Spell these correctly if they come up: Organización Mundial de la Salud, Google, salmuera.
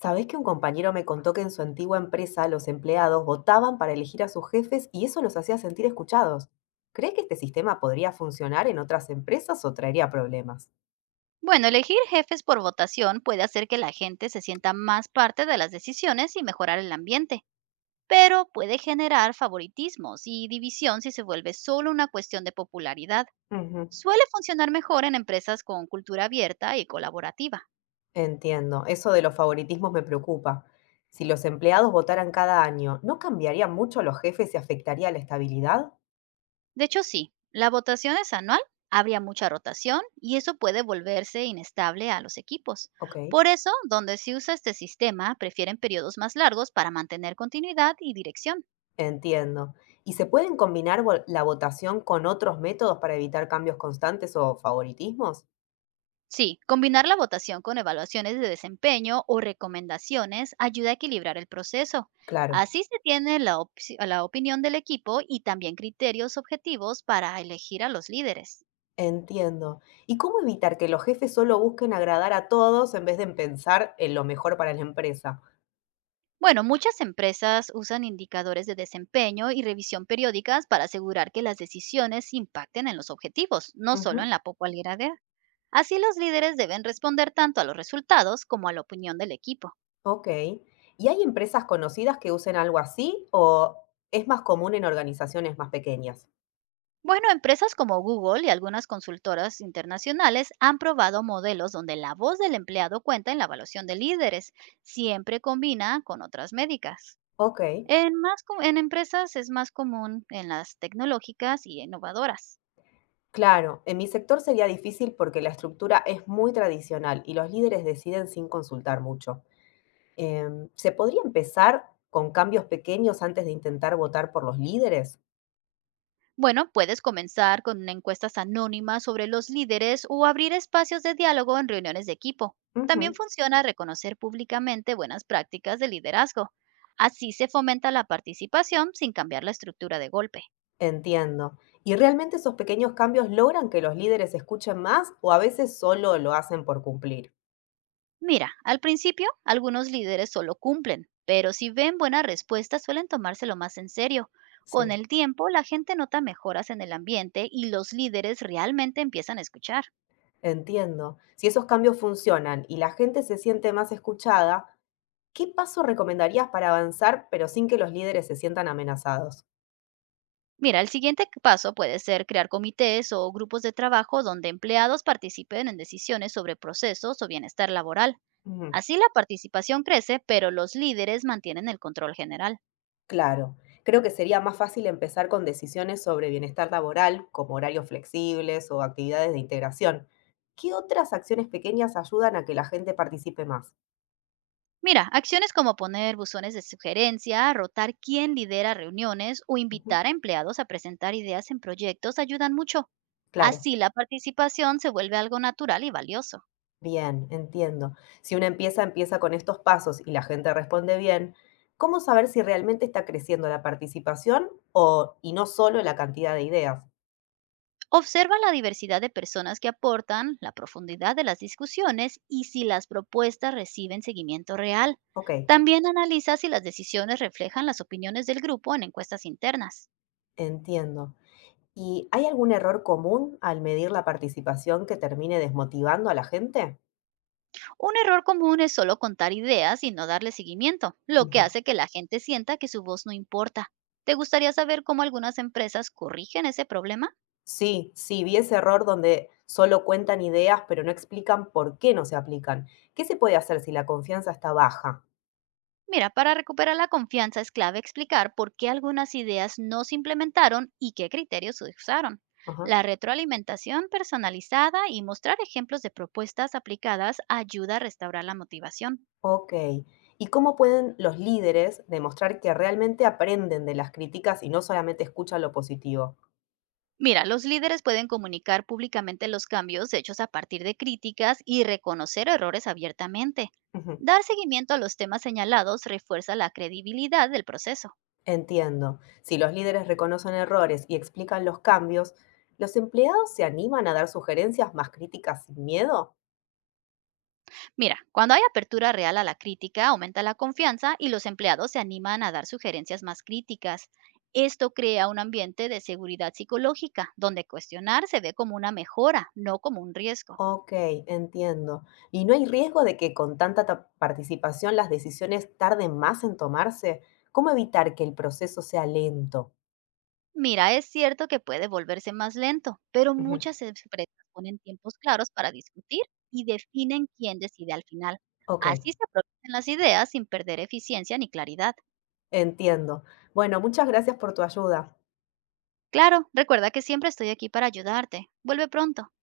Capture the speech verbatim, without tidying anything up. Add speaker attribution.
Speaker 1: ¿Sabés que un compañero me contó que en su antigua empresa los empleados votaban para elegir a sus jefes y eso los hacía sentir escuchados? ¿Crees que este sistema podría funcionar en otras empresas o traería problemas?
Speaker 2: Bueno, elegir jefes por votación puede hacer que la gente se sienta más parte de las decisiones y mejorar el ambiente, pero puede generar favoritismos y división si se vuelve solo una cuestión de popularidad.
Speaker 1: Ujú.
Speaker 2: Suele funcionar mejor en empresas con cultura abierta y colaborativa.
Speaker 1: Entiendo, eso de los favoritismos me preocupa. Si los empleados votaran cada año, ¿no cambiaría mucho los jefes y afectaría la estabilidad?
Speaker 2: De hecho, sí, la votación es anual, habría mucha rotación y eso puede volverse inestable a los equipos.
Speaker 1: Ok,
Speaker 2: Por eso, donde se usa este sistema, prefieren periodos más largos para mantener continuidad y dirección.
Speaker 1: entiendo. ¿Y se pueden combinar vo- la votación con otros métodos para evitar cambios constantes o favoritismos?
Speaker 2: Sí, combinar la votación con evaluaciones de desempeño o recomendaciones ayuda a equilibrar el proceso.
Speaker 1: Claro.
Speaker 2: Así se tiene la, opci- la opinión del equipo y también criterios objetivos para elegir a los líderes.
Speaker 1: Entiendo. ¿Y cómo evitar que los jefes solo busquen agradar a todos en vez de pensar en lo mejor para la empresa?
Speaker 2: Bueno, muchas empresas usan indicadores de desempeño y revisión periódicas para asegurar que las decisiones impacten en los objetivos, no solo
Speaker 1: Ujú.
Speaker 2: en la popularidad. Así los líderes deben responder tanto a los resultados como a la opinión del equipo.
Speaker 1: Ok. ¿Y hay empresas conocidas que usen algo así o es más común en organizaciones más pequeñas?
Speaker 2: Bueno, empresas como Google y algunas consultoras internacionales han probado modelos donde la voz del empleado cuenta en la evaluación de líderes, siempre combina con otras médicas.
Speaker 1: Ok.
Speaker 2: En, más, co- en empresas es más común en las tecnológicas y innovadoras.
Speaker 1: Claro, en mi sector sería difícil porque la estructura es muy tradicional y los líderes deciden sin consultar mucho. Em, ¿se podría empezar con cambios pequeños antes de intentar votar por los líderes?
Speaker 2: Bueno, puedes comenzar con encuestas anónimas sobre los líderes o abrir espacios de diálogo en reuniones de equipo. También
Speaker 1: Ujú.
Speaker 2: funciona reconocer públicamente buenas prácticas de liderazgo. Así se fomenta la participación sin cambiar la estructura de golpe.
Speaker 1: Entiendo. ¿Y realmente esos pequeños cambios logran que los líderes escuchen más o a veces solo lo hacen por cumplir?
Speaker 2: Mira, al principio algunos líderes solo cumplen, pero si ven buenas respuestas suelen tomárselo más en serio.
Speaker 1: Sí.
Speaker 2: Con el tiempo, la gente nota mejoras en el ambiente y los líderes realmente empiezan a escuchar.
Speaker 1: Entiendo. Si esos cambios funcionan y la gente se siente más escuchada, ¿qué paso recomendarías para avanzar pero sin que los líderes se sientan amenazados?
Speaker 2: Mira, el siguiente paso puede ser crear comités o grupos de trabajo donde empleados participen en decisiones sobre procesos o bienestar laboral.
Speaker 1: Ujú.
Speaker 2: Así la participación crece, pero los líderes mantienen el control general.
Speaker 1: Claro, creo que sería más fácil empezar con decisiones sobre bienestar laboral, como horarios flexibles o actividades de integración. ¿Qué otras acciones pequeñas ayudan a que la gente participe más?
Speaker 2: Mira, acciones como poner buzones de sugerencia, rotar quién lidera reuniones o
Speaker 1: Ujú.
Speaker 2: invitar a empleados a presentar ideas en proyectos ayudan mucho.
Speaker 1: Claro.
Speaker 2: Así la participación se vuelve algo natural y valioso.
Speaker 1: Bien, entiendo. Si una empieza, empieza, con estos pasos y la gente responde bien, ¿cómo saber si realmente está creciendo la participación o, y no solo la cantidad de ideas?
Speaker 2: Observa la diversidad de personas que aportan, la profundidad de las discusiones y si las propuestas reciben seguimiento real.
Speaker 1: Ok,
Speaker 2: También analiza si las decisiones reflejan las opiniones del grupo en encuestas internas.
Speaker 1: entiendo. ¿Y hay algún error común al medir la participación que termine desmotivando a la gente?
Speaker 2: Un error común es solo contar ideas y no darle seguimiento, lo que
Speaker 1: Ujú.
Speaker 2: hace que la gente sienta que su voz no importa. ¿Te gustaría saber cómo algunas empresas corrigen ese problema?
Speaker 1: Sí, sí, vi ese error donde solo cuentan ideas, pero no explican por qué no se aplican. ¿Qué se puede hacer si la confianza está baja?
Speaker 2: Mira, para recuperar la confianza es clave explicar por qué algunas ideas no se implementaron y qué criterios se usaron. La retroalimentación personalizada y mostrar ejemplos de propuestas aplicadas ayuda a restaurar la motivación.
Speaker 1: Ok. ¿Y cómo pueden los líderes demostrar que realmente aprenden de las críticas y no solamente escuchan lo positivo?
Speaker 2: Mira, los líderes pueden comunicar públicamente los cambios hechos a partir de críticas y reconocer errores abiertamente.
Speaker 1: Ujú.
Speaker 2: Dar seguimiento a los temas señalados refuerza la credibilidad del proceso.
Speaker 1: Entiendo. Si los líderes reconocen errores y explican los cambios, ¿los empleados se animan a dar sugerencias más críticas sin miedo?
Speaker 2: Mira, cuando hay apertura real a la crítica, aumenta la confianza y los empleados se animan a dar sugerencias más críticas. Esto crea un ambiente de seguridad psicológica, donde cuestionar se ve como una mejora, no como un riesgo.
Speaker 1: Ok, entiendo. ¿Y no hay riesgo de que con tanta ta- participación las decisiones tarden más en tomarse? ¿Cómo evitar que el proceso sea lento?
Speaker 2: Mira, es cierto que puede volverse más lento, pero
Speaker 1: Ujú.
Speaker 2: muchas empresas ponen tiempos claros para discutir y definen quién decide al final.
Speaker 1: Ok,
Speaker 2: Así se aprovechan las ideas sin perder eficiencia ni claridad.
Speaker 1: entiendo. Bueno, muchas gracias por tu ayuda.
Speaker 2: Claro, recuerda que siempre estoy aquí para ayudarte. Vuelve pronto.